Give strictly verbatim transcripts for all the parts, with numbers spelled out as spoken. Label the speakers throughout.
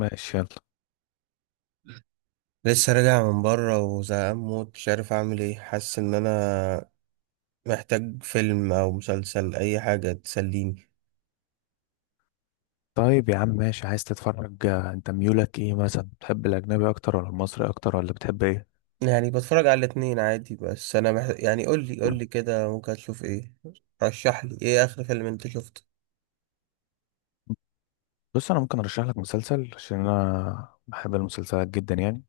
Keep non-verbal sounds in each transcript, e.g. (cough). Speaker 1: ماشي، يلا.
Speaker 2: لسه راجع من بره وزهقان موت، مش عارف اعمل ايه. حاسس ان انا محتاج فيلم او مسلسل، اي حاجه تسليني.
Speaker 1: طيب يا عم، ماشي، عايز تتفرج آه، انت ميولك ايه مثلا؟ بتحب الاجنبي اكتر ولا المصري اكتر ولا بتحب ايه؟
Speaker 2: يعني بتفرج على الاتنين عادي، بس انا محتاج، يعني، قول لي قول لي كده ممكن اشوف ايه. رشح لي ايه اخر فيلم انت شفته؟
Speaker 1: بص، انا ممكن ارشح لك مسلسل، عشان انا بحب المسلسلات جدا يعني.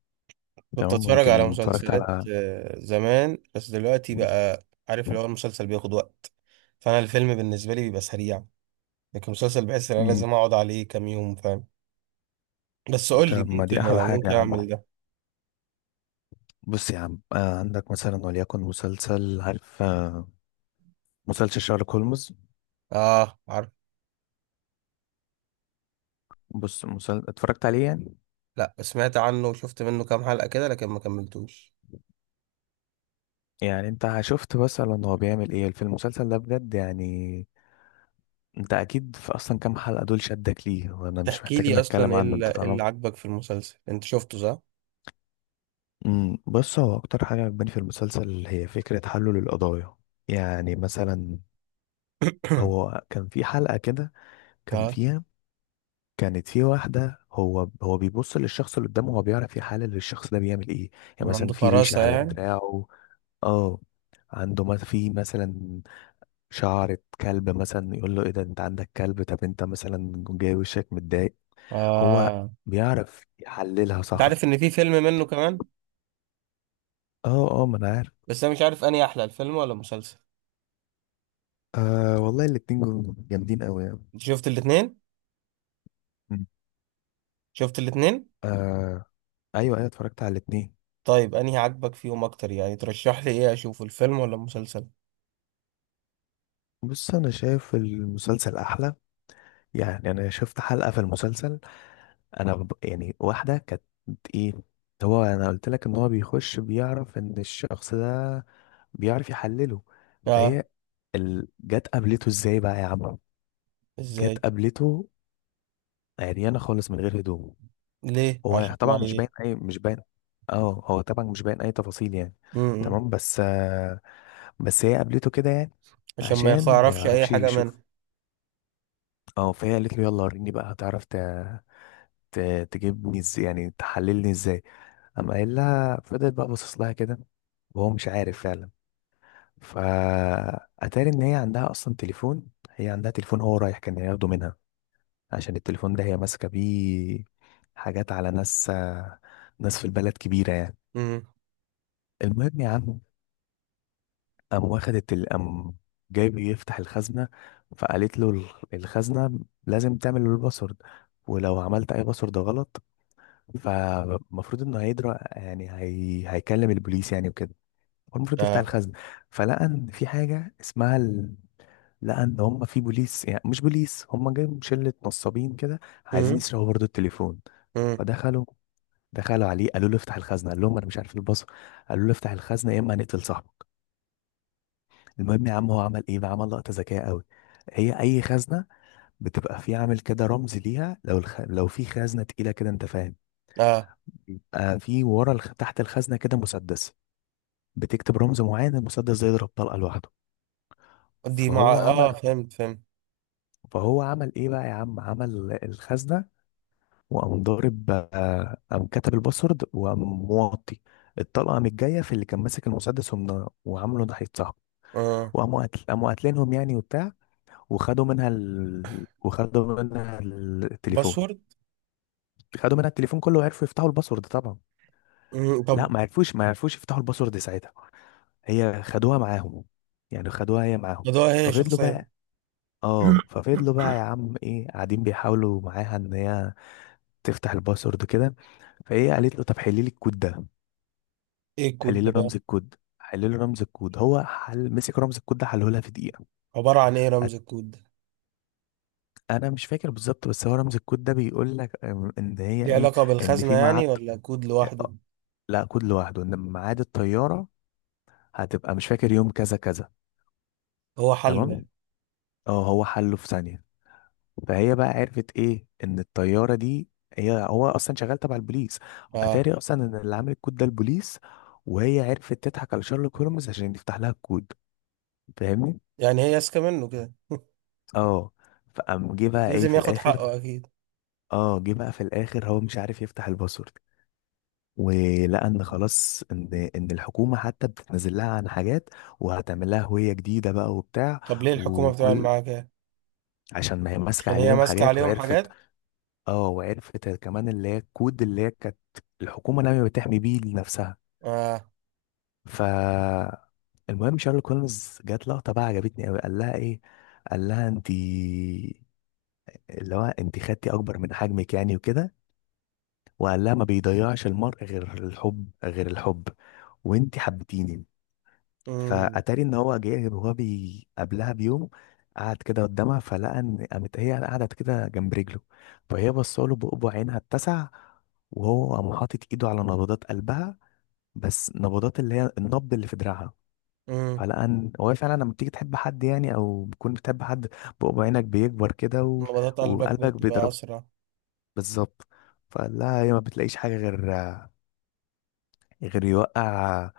Speaker 2: كنت
Speaker 1: تمام،
Speaker 2: اتفرج على
Speaker 1: يمكن اتفرجت
Speaker 2: مسلسلات
Speaker 1: على.
Speaker 2: آه، زمان، بس دلوقتي بقى عارف اللي هو المسلسل بياخد وقت، فانا الفيلم بالنسبه لي بيبقى سريع، لكن مسلسل بحس ان انا
Speaker 1: مم.
Speaker 2: لازم اقعد عليه كام يوم، فاهم. بس قول لي،
Speaker 1: طب ما
Speaker 2: ممكن
Speaker 1: دي احلى حاجه
Speaker 2: ممكن
Speaker 1: يا
Speaker 2: اعمل
Speaker 1: عم.
Speaker 2: ده.
Speaker 1: بص يا عم آه عندك مثلا وليكن مسلسل، عارف آه مسلسل شارلوك هولمز.
Speaker 2: اه، عارف.
Speaker 1: بص، مسل... اتفرجت عليه يعني.
Speaker 2: لا، سمعت عنه وشفت منه كام حلقة كده، لكن ما كملتوش.
Speaker 1: يعني انت شفت مثلا هو بيعمل ايه في المسلسل ده بجد يعني؟ انت اكيد في اصلا كام حلقة دول شدك ليه، وانا مش
Speaker 2: تحكي
Speaker 1: محتاج ان
Speaker 2: لي اصلا
Speaker 1: اتكلم
Speaker 2: ايه
Speaker 1: عنه،
Speaker 2: اللي،
Speaker 1: انت
Speaker 2: إيه اللي
Speaker 1: طالما.
Speaker 2: عجبك في المسلسل، انت شفته صح؟
Speaker 1: امم بص، هو اكتر حاجة عجباني في المسلسل هي فكرة حله للقضايا. يعني مثلا،
Speaker 2: (clears throat)
Speaker 1: هو كان في حلقة كده كان
Speaker 2: اه،
Speaker 1: فيها كانت في واحدة، هو هو بيبص للشخص اللي قدامه، هو بيعرف يحلل الشخص ده بيعمل ايه. يعني مثلا
Speaker 2: عنده
Speaker 1: في ريشة
Speaker 2: فراسة
Speaker 1: على
Speaker 2: يعني.
Speaker 1: دراعه. اه، عنده ما في مثلا شعرة كلب، مثلا يقول له ايه ده، انت عندك كلب؟ طب انت مثلا جاي وشك متضايق. هو
Speaker 2: اه.
Speaker 1: بيعرف يحللها،
Speaker 2: انت
Speaker 1: صح؟
Speaker 2: عارف ان في فيلم منه كمان،
Speaker 1: اه اه، ما انا عارف.
Speaker 2: بس انا مش عارف انهي احلى، الفيلم ولا المسلسل.
Speaker 1: آه والله الاتنين جم- جامدين قوي يعني.
Speaker 2: انت شفت الاتنين؟
Speaker 1: مم.
Speaker 2: شفت الاتنين.
Speaker 1: آه، ايوه ايوه، اتفرجت على الاتنين.
Speaker 2: طيب انهي عجبك فيهم اكتر؟ يعني ترشح لي ايه، اشوف الفيلم ولا المسلسل؟
Speaker 1: بص، انا شايف المسلسل احلى. يعني انا شفت حلقة في المسلسل، انا ب... يعني واحدة كانت ايه، هو انا قلت لك ان هو بيخش بيعرف ان الشخص ده بيعرف يحلله.
Speaker 2: اه.
Speaker 1: فهي ال... جت قابلته ازاي بقى يا عم؟ جت
Speaker 2: ازاي؟
Speaker 1: قابلته عريانة خالص من غير هدوم.
Speaker 2: ليه؟ عشان
Speaker 1: هو
Speaker 2: ما
Speaker 1: طبعا مش
Speaker 2: ي...
Speaker 1: باين اي مش باين. اه، هو طبعا مش باين اي تفاصيل يعني.
Speaker 2: م -م.
Speaker 1: تمام بس آه بس هي قابلته كده يعني،
Speaker 2: عشان ما
Speaker 1: عشان ما
Speaker 2: يعرفش اي
Speaker 1: يعرفش
Speaker 2: حاجة منها.
Speaker 1: يشوف. اه، فهي قالت له يلا وريني بقى، هتعرف ت... ت... تجيبني ازاي، يعني تحللني ازاي. قام قايل لها، فضلت بقى باصص لها كده، وهو مش عارف فعلا. فأتاري إن هي عندها أصلا تليفون، هي عندها تليفون، هو رايح كان ياخده منها، عشان التليفون ده هي ماسكة بيه حاجات على ناس ناس في البلد كبيرة يعني.
Speaker 2: امم.
Speaker 1: المهم يا عم، قام واخدت ال- قام جايب يفتح الخزنة. فقالت له ال- الخزنة لازم تعمل له الباسورد، ولو عملت أي باسورد غلط، فالمفروض إنه هيدرى يعني، هي... هيكلم البوليس يعني وكده. هو المفروض يفتح
Speaker 2: اه.
Speaker 1: الخزنة. فلقى إن في حاجة اسمها ال... لقى إن هم في بوليس، يعني مش بوليس، هم جايين شلة نصابين كده، عايزين
Speaker 2: امم.
Speaker 1: يسرقوا برضه التليفون. فدخلوا دخلوا عليه قالوا له افتح الخزنة، قال لهم أنا مش عارف الباسورد. قالوا له افتح الخزنة يا إما هنقتل صاحبك. المهم يا عم، هو عمل ايه بقى؟ عمل لقطه ذكيه قوي. هي اي خزنه بتبقى في عامل كده رمز ليها، لو الخ... لو في خزنه تقيله كده، انت فاهم،
Speaker 2: اه.
Speaker 1: بيبقى في ورا الخ... تحت الخزنه كده مسدس، بتكتب رمز معين المسدس ده يضرب طلقه لوحده.
Speaker 2: دي مع
Speaker 1: فهو
Speaker 2: اه
Speaker 1: عمل
Speaker 2: فهمت فهمت.
Speaker 1: فهو عمل ايه بقى يا عم؟ عمل الخزنه وقام ضارب آه، قام كتب الباسورد وقام موطي. الطلقه قامت جايه في اللي كان ماسك المسدس، ومن- وعامله ناحيه صاحبه.
Speaker 2: اه،
Speaker 1: وقاموا قتل... قاموا قاتلينهم يعني وبتاع. وخدوا منها ال... وخدوا منها التليفون.
Speaker 2: باسورد.
Speaker 1: خدوا منها التليفون كله وعرفوا يفتحوا الباسورد طبعا؟
Speaker 2: مم،
Speaker 1: لا،
Speaker 2: طب.
Speaker 1: ما عرفوش ما عرفوش يفتحوا الباسورد ساعتها. هي خدوها معاهم، يعني خدوها هي معاهم.
Speaker 2: ده هي
Speaker 1: ففضلوا
Speaker 2: شخصية.
Speaker 1: بقى اه، ففضلوا بقى يا عم ايه قاعدين بيحاولوا معاها ان هي تفتح الباسورد كده. فهي قالت له طب حلي لي الكود ده.
Speaker 2: ايه الكود
Speaker 1: حلي لي
Speaker 2: ده بقى؟
Speaker 1: رمز الكود حلي لي رمز الكود، هو حل، مسك رمز الكود ده حله لها في دقيقة.
Speaker 2: عبارة عن ايه
Speaker 1: أت-
Speaker 2: رمز الكود ده؟
Speaker 1: انا مش فاكر بالظبط، بس هو رمز الكود ده بيقول لك أم، ان هي
Speaker 2: ليه
Speaker 1: ايه،
Speaker 2: علاقة
Speaker 1: ان
Speaker 2: بالخزنة
Speaker 1: في ميعاد،
Speaker 2: يعني، ولا كود لوحده؟
Speaker 1: لا كود لوحده، ان ميعاد الطياره هتبقى مش فاكر يوم كذا كذا.
Speaker 2: هو حله
Speaker 1: تمام،
Speaker 2: يعني؟
Speaker 1: اه، هو حله في ثانيه. فهي بقى عرفت ايه، ان الطياره دي هي هو اصلا شغال تبع البوليس.
Speaker 2: اه.
Speaker 1: اتاري اصلا ان اللي عامل الكود ده البوليس، وهي عرفت تضحك على شارلوك هولمز عشان يفتح لها الكود. فاهمني؟
Speaker 2: يعني هي ماسكة منه كده.
Speaker 1: اه. فقام جه بقى ايه
Speaker 2: لازم
Speaker 1: في
Speaker 2: ياخد
Speaker 1: الاخر.
Speaker 2: حقه اكيد.
Speaker 1: اه، جه بقى في الاخر هو مش عارف يفتح الباسورد، ولان خلاص ان ان الحكومه حتى بتتنزل لها عن حاجات، وهتعمل لها هويه جديده بقى وبتاع،
Speaker 2: طب ليه الحكومة بتعمل
Speaker 1: وكل،
Speaker 2: معاه كده؟
Speaker 1: عشان ما هي ماسكه
Speaker 2: عشان هي
Speaker 1: عليهم
Speaker 2: ماسكة
Speaker 1: حاجات
Speaker 2: عليهم
Speaker 1: وعرفت.
Speaker 2: حاجات.
Speaker 1: اه، وعرفت كمان اللي هي الكود اللي هي كانت الحكومه ناويه بتحمي بيه لنفسها.
Speaker 2: اه.
Speaker 1: ف المهم، شارل كولمز جات لقطه بقى عجبتني قوي، قال لها ايه، قال لها انت، اللي هو انت خدتي اكبر من حجمك يعني وكده، وقال لها ما بيضيعش المرء غير الحب، غير الحب، وانت حبتيني.
Speaker 2: امم.
Speaker 1: فاتاري ان هو جه، وهو بي قبلها بيوم قعد كده قدامها، فلقى ان قامت هي قعدت كده جنب رجله، فهي بصاله بقبع عينها اتسع، وهو قام حاطط ايده على نبضات قلبها، بس نبضات اللي هي النبض اللي في دراعها.
Speaker 2: امم.
Speaker 1: فلقى ان هو فعلا لما بتيجي تحب حد، يعني او بتكون بتحب حد، بقبع عينك بيكبر كده و...
Speaker 2: نبضات قلبك
Speaker 1: وقلبك
Speaker 2: بتبقى
Speaker 1: بيضرب.
Speaker 2: اسرع.
Speaker 1: بالظبط. فقال لها هي ما بتلاقيش حاجه غير غير يوقع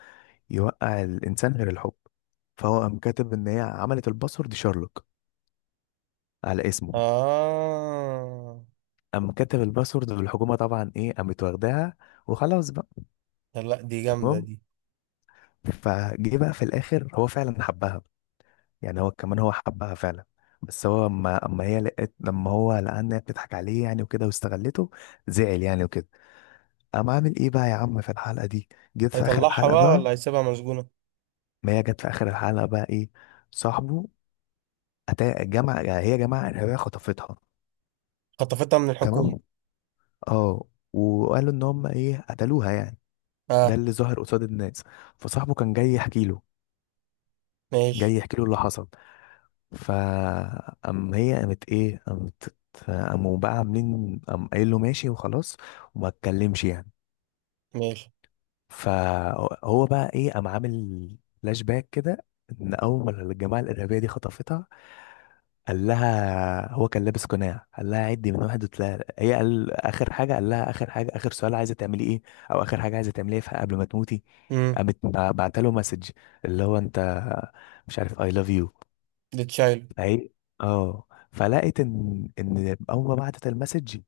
Speaker 1: يوقع الانسان غير الحب. فهو قام كاتب ان هي عملت الباسورد شارلوك على اسمه.
Speaker 2: اه.
Speaker 1: قام كاتب الباسورد، والحكومه طبعا ايه، قامت واخداها وخلاص بقى.
Speaker 2: لا، دي جامدة
Speaker 1: تمام.
Speaker 2: دي.
Speaker 1: فجه بقى في الاخر هو فعلا حبها، يعني هو كمان هو حبها فعلا، بس هو اما اما هي لقيت، لما هو لقى ان هي بتضحك عليه يعني وكده واستغلته، زعل يعني وكده. قام عامل ايه بقى يا عم في الحلقه دي؟ جيت في اخر
Speaker 2: هيطلعها
Speaker 1: الحلقه
Speaker 2: بقى
Speaker 1: بقى،
Speaker 2: ولا هيسيبها مسجونة؟
Speaker 1: ما هي جت في اخر الحلقه بقى ايه، صاحبه، أتا... جمع هي جماعه ارهابيه خطفتها.
Speaker 2: خطفتها من الحكومة؟
Speaker 1: تمام، اه. وقالوا ان هم ايه، قتلوها يعني، ده
Speaker 2: اه.
Speaker 1: اللي ظهر قصاد الناس. فصاحبه كان جاي يحكي له
Speaker 2: ماشي.
Speaker 1: جاي يحكي له اللي حصل. فأم هي قامت ايه، قامت، قاموا بقى عاملين، قام قايل له ماشي وخلاص، وما اتكلمش يعني.
Speaker 2: ماشي.
Speaker 1: فهو بقى ايه، قام عامل فلاش باك كده، ان اول ما الجماعه الارهابيه دي خطفتها، قال لها هو كان لابس قناع، قال لها عدي من واحد وتلاقي، هي قال اخر حاجه، قال لها اخر حاجه، اخر سؤال عايزه تعملي ايه، او اخر حاجه عايزه تعمليها في قبل ما تموتي.
Speaker 2: امم.
Speaker 1: قامت بعت له مسج، اللي هو انت، مش عارف اي، لاف يو.
Speaker 2: لتشايلو.
Speaker 1: فهي، اه، فلقيت ان ان اول ما بعتت المسج،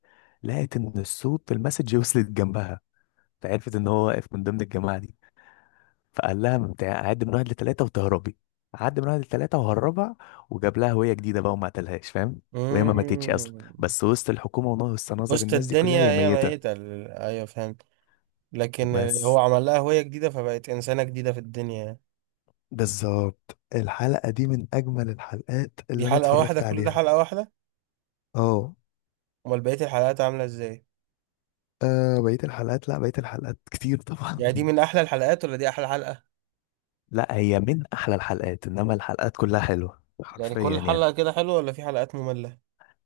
Speaker 1: لقيت ان الصوت في المسج وصلت جنبها، فعرفت ان هو واقف من ضمن الجماعه دي. فقال لها بتاع عد من واحد لتلاتة وتهربي، عد من واحد لتلاتة وهربها، وجاب لها هوية جديدة بقى، وما قتلهاش، فاهم؟ وهي ما ماتتش أصلا،
Speaker 2: امم.
Speaker 1: بس وسط الحكومة ونص نظر
Speaker 2: وسط
Speaker 1: الناس دي كلها
Speaker 2: الدنيا
Speaker 1: هي
Speaker 2: هي ميتة
Speaker 1: ميتة.
Speaker 2: ال- ايوه فهمت. لكن
Speaker 1: بس.
Speaker 2: هو عمل لها هوية جديدة فبقت انسانة جديدة في الدنيا يعني.
Speaker 1: بالظبط، الحلقة دي من أجمل الحلقات
Speaker 2: دي
Speaker 1: اللي أنا
Speaker 2: حلقة واحدة؟
Speaker 1: اتفرجت
Speaker 2: كل ده
Speaker 1: عليها.
Speaker 2: حلقة واحدة؟
Speaker 1: اه.
Speaker 2: امال بقية الحلقات عاملة ازاي؟
Speaker 1: آه، بقية الحلقات، لا، بقية الحلقات كتير طبعا.
Speaker 2: يعني دي من
Speaker 1: (laughs)
Speaker 2: احلى الحلقات ولا دي احلى حلقة؟
Speaker 1: لا، هي من أحلى الحلقات، إنما الحلقات كلها حلوة
Speaker 2: يعني
Speaker 1: حرفيا
Speaker 2: كل
Speaker 1: يعني.
Speaker 2: حلقة كده حلوة ولا في حلقات مملة؟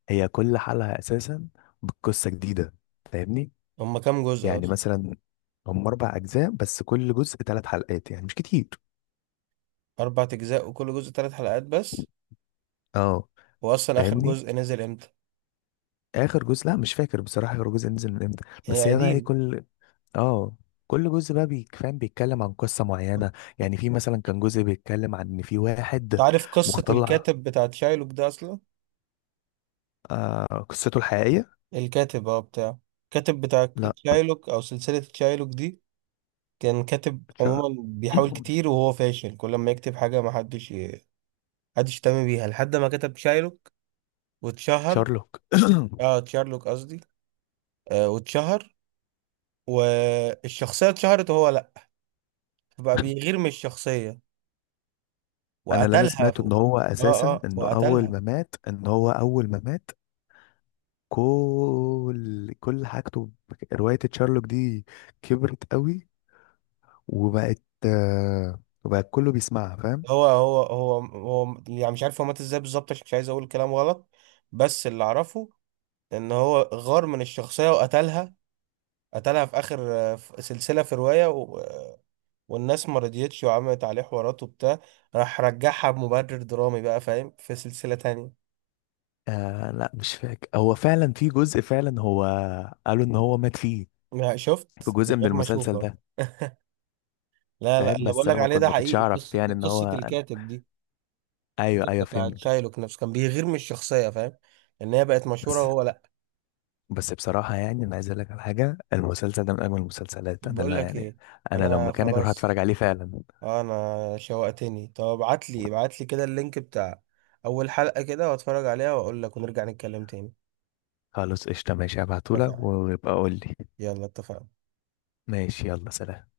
Speaker 1: هي كل حلقة أساسا بقصة جديدة، فاهمني.
Speaker 2: هما كام جزء
Speaker 1: يعني
Speaker 2: اصلا؟
Speaker 1: مثلا، هم اربع اجزاء بس، كل جزء ثلاث حلقات يعني، مش كتير.
Speaker 2: اربع اجزاء وكل جزء ثلاث حلقات بس؟
Speaker 1: اه،
Speaker 2: واصلا اخر
Speaker 1: فاهمني.
Speaker 2: جزء نزل امتى؟
Speaker 1: اخر جزء، لا مش فاكر بصراحه اخر جزء نزل من امتى، بس
Speaker 2: يعني
Speaker 1: هي بقى ايه،
Speaker 2: قديم.
Speaker 1: كل، اه، كل جزء بقى بيك- فاهم بيتكلم عن قصه معينه. يعني في مثلا كان جزء بيتكلم عن ان في واحد
Speaker 2: تعرف قصة
Speaker 1: مختلع.
Speaker 2: الكاتب بتاع تشايلوك ده اصلا؟
Speaker 1: آه، قصته الحقيقيه،
Speaker 2: الكاتب، اه بتاعه، الكاتب بتاع
Speaker 1: لا،
Speaker 2: تشايلوك او سلسلة تشايلوك دي، كان كاتب
Speaker 1: شا-
Speaker 2: عموما بيحاول
Speaker 1: (coughs) (clears throat)
Speaker 2: كتير وهو فاشل، كل ما يكتب حاجة ما حدش ي- حدش يهتم بيها لحد ما كتب تشايلوك واتشهر.
Speaker 1: شارلوك. (clears throat)
Speaker 2: اه، تشارلوك قصدي. آه، واتشهر، والشخصية اتشهرت وهو لا، بقى بيغير من الشخصية
Speaker 1: انا اللي انا
Speaker 2: وقتلها
Speaker 1: سمعته ان
Speaker 2: فوق.
Speaker 1: هو
Speaker 2: اه
Speaker 1: اساسا،
Speaker 2: اه،
Speaker 1: انه اول
Speaker 2: وقتلها.
Speaker 1: ما مات، ان هو اول ما مات كل كل حاجته ب- رواية تشارلوك دي كبرت قوي، وبقت آه، وبقت كله بيسمعها، فاهم.
Speaker 2: هو هو هو هو يعني مش عارف هو مات ازاي بالظبط، عشان مش عايز اقول كلام غلط، بس اللي اعرفه ان هو غار من الشخصية وقتلها. قتلها في اخر، في سلسله، في روايه، و... والناس ما رضيتش وعملت عليه حوارات وبتاع، راح رجعها بمبرر درامي بقى، فاهم، في سلسله تانية.
Speaker 1: آه، لا مش فاكر، هو فعلا في جزء فعلا هو قالوا ان هو مات فيه،
Speaker 2: ما
Speaker 1: في
Speaker 2: شفت من
Speaker 1: جزء من
Speaker 2: غير ما
Speaker 1: المسلسل
Speaker 2: اشوفها.
Speaker 1: ده.
Speaker 2: (laughs) لا لا،
Speaker 1: فاهم،
Speaker 2: اللي بقول
Speaker 1: بس
Speaker 2: لك
Speaker 1: انا ما
Speaker 2: عليه
Speaker 1: كنت
Speaker 2: ده
Speaker 1: ما كنتش
Speaker 2: حقيقي،
Speaker 1: اعرف
Speaker 2: قصه
Speaker 1: يعني ان
Speaker 2: قصة
Speaker 1: هو،
Speaker 2: الكاتب دي.
Speaker 1: ايوه
Speaker 2: الكاتب
Speaker 1: ايوه،
Speaker 2: بتاع
Speaker 1: فهمت.
Speaker 2: شايلوك نفسه كان بيغير من الشخصيه، فاهم، ان هي بقت مشهوره
Speaker 1: بس،
Speaker 2: وهو لا.
Speaker 1: بس بصراحة يعني انا عايز اقول لك على حاجة، المسلسل ده من اجمل المسلسلات، انا
Speaker 2: بقول
Speaker 1: لا
Speaker 2: لك
Speaker 1: يعني،
Speaker 2: ايه،
Speaker 1: انا لو
Speaker 2: انا
Speaker 1: مكانك اروح اتفرج
Speaker 2: خلاص،
Speaker 1: عليه فعلا.
Speaker 2: آه، انا شوقتني. طب ابعت لي ابعت لي كده اللينك بتاع اول حلقه كده، واتفرج عليها واقول لك ونرجع نتكلم تاني.
Speaker 1: خلاص، قشطة، ماشي، هبعتهولك
Speaker 2: اتفقنا.
Speaker 1: ويبقى قول لي.
Speaker 2: يلا اتفقنا.
Speaker 1: ماشي، يلا، سلام.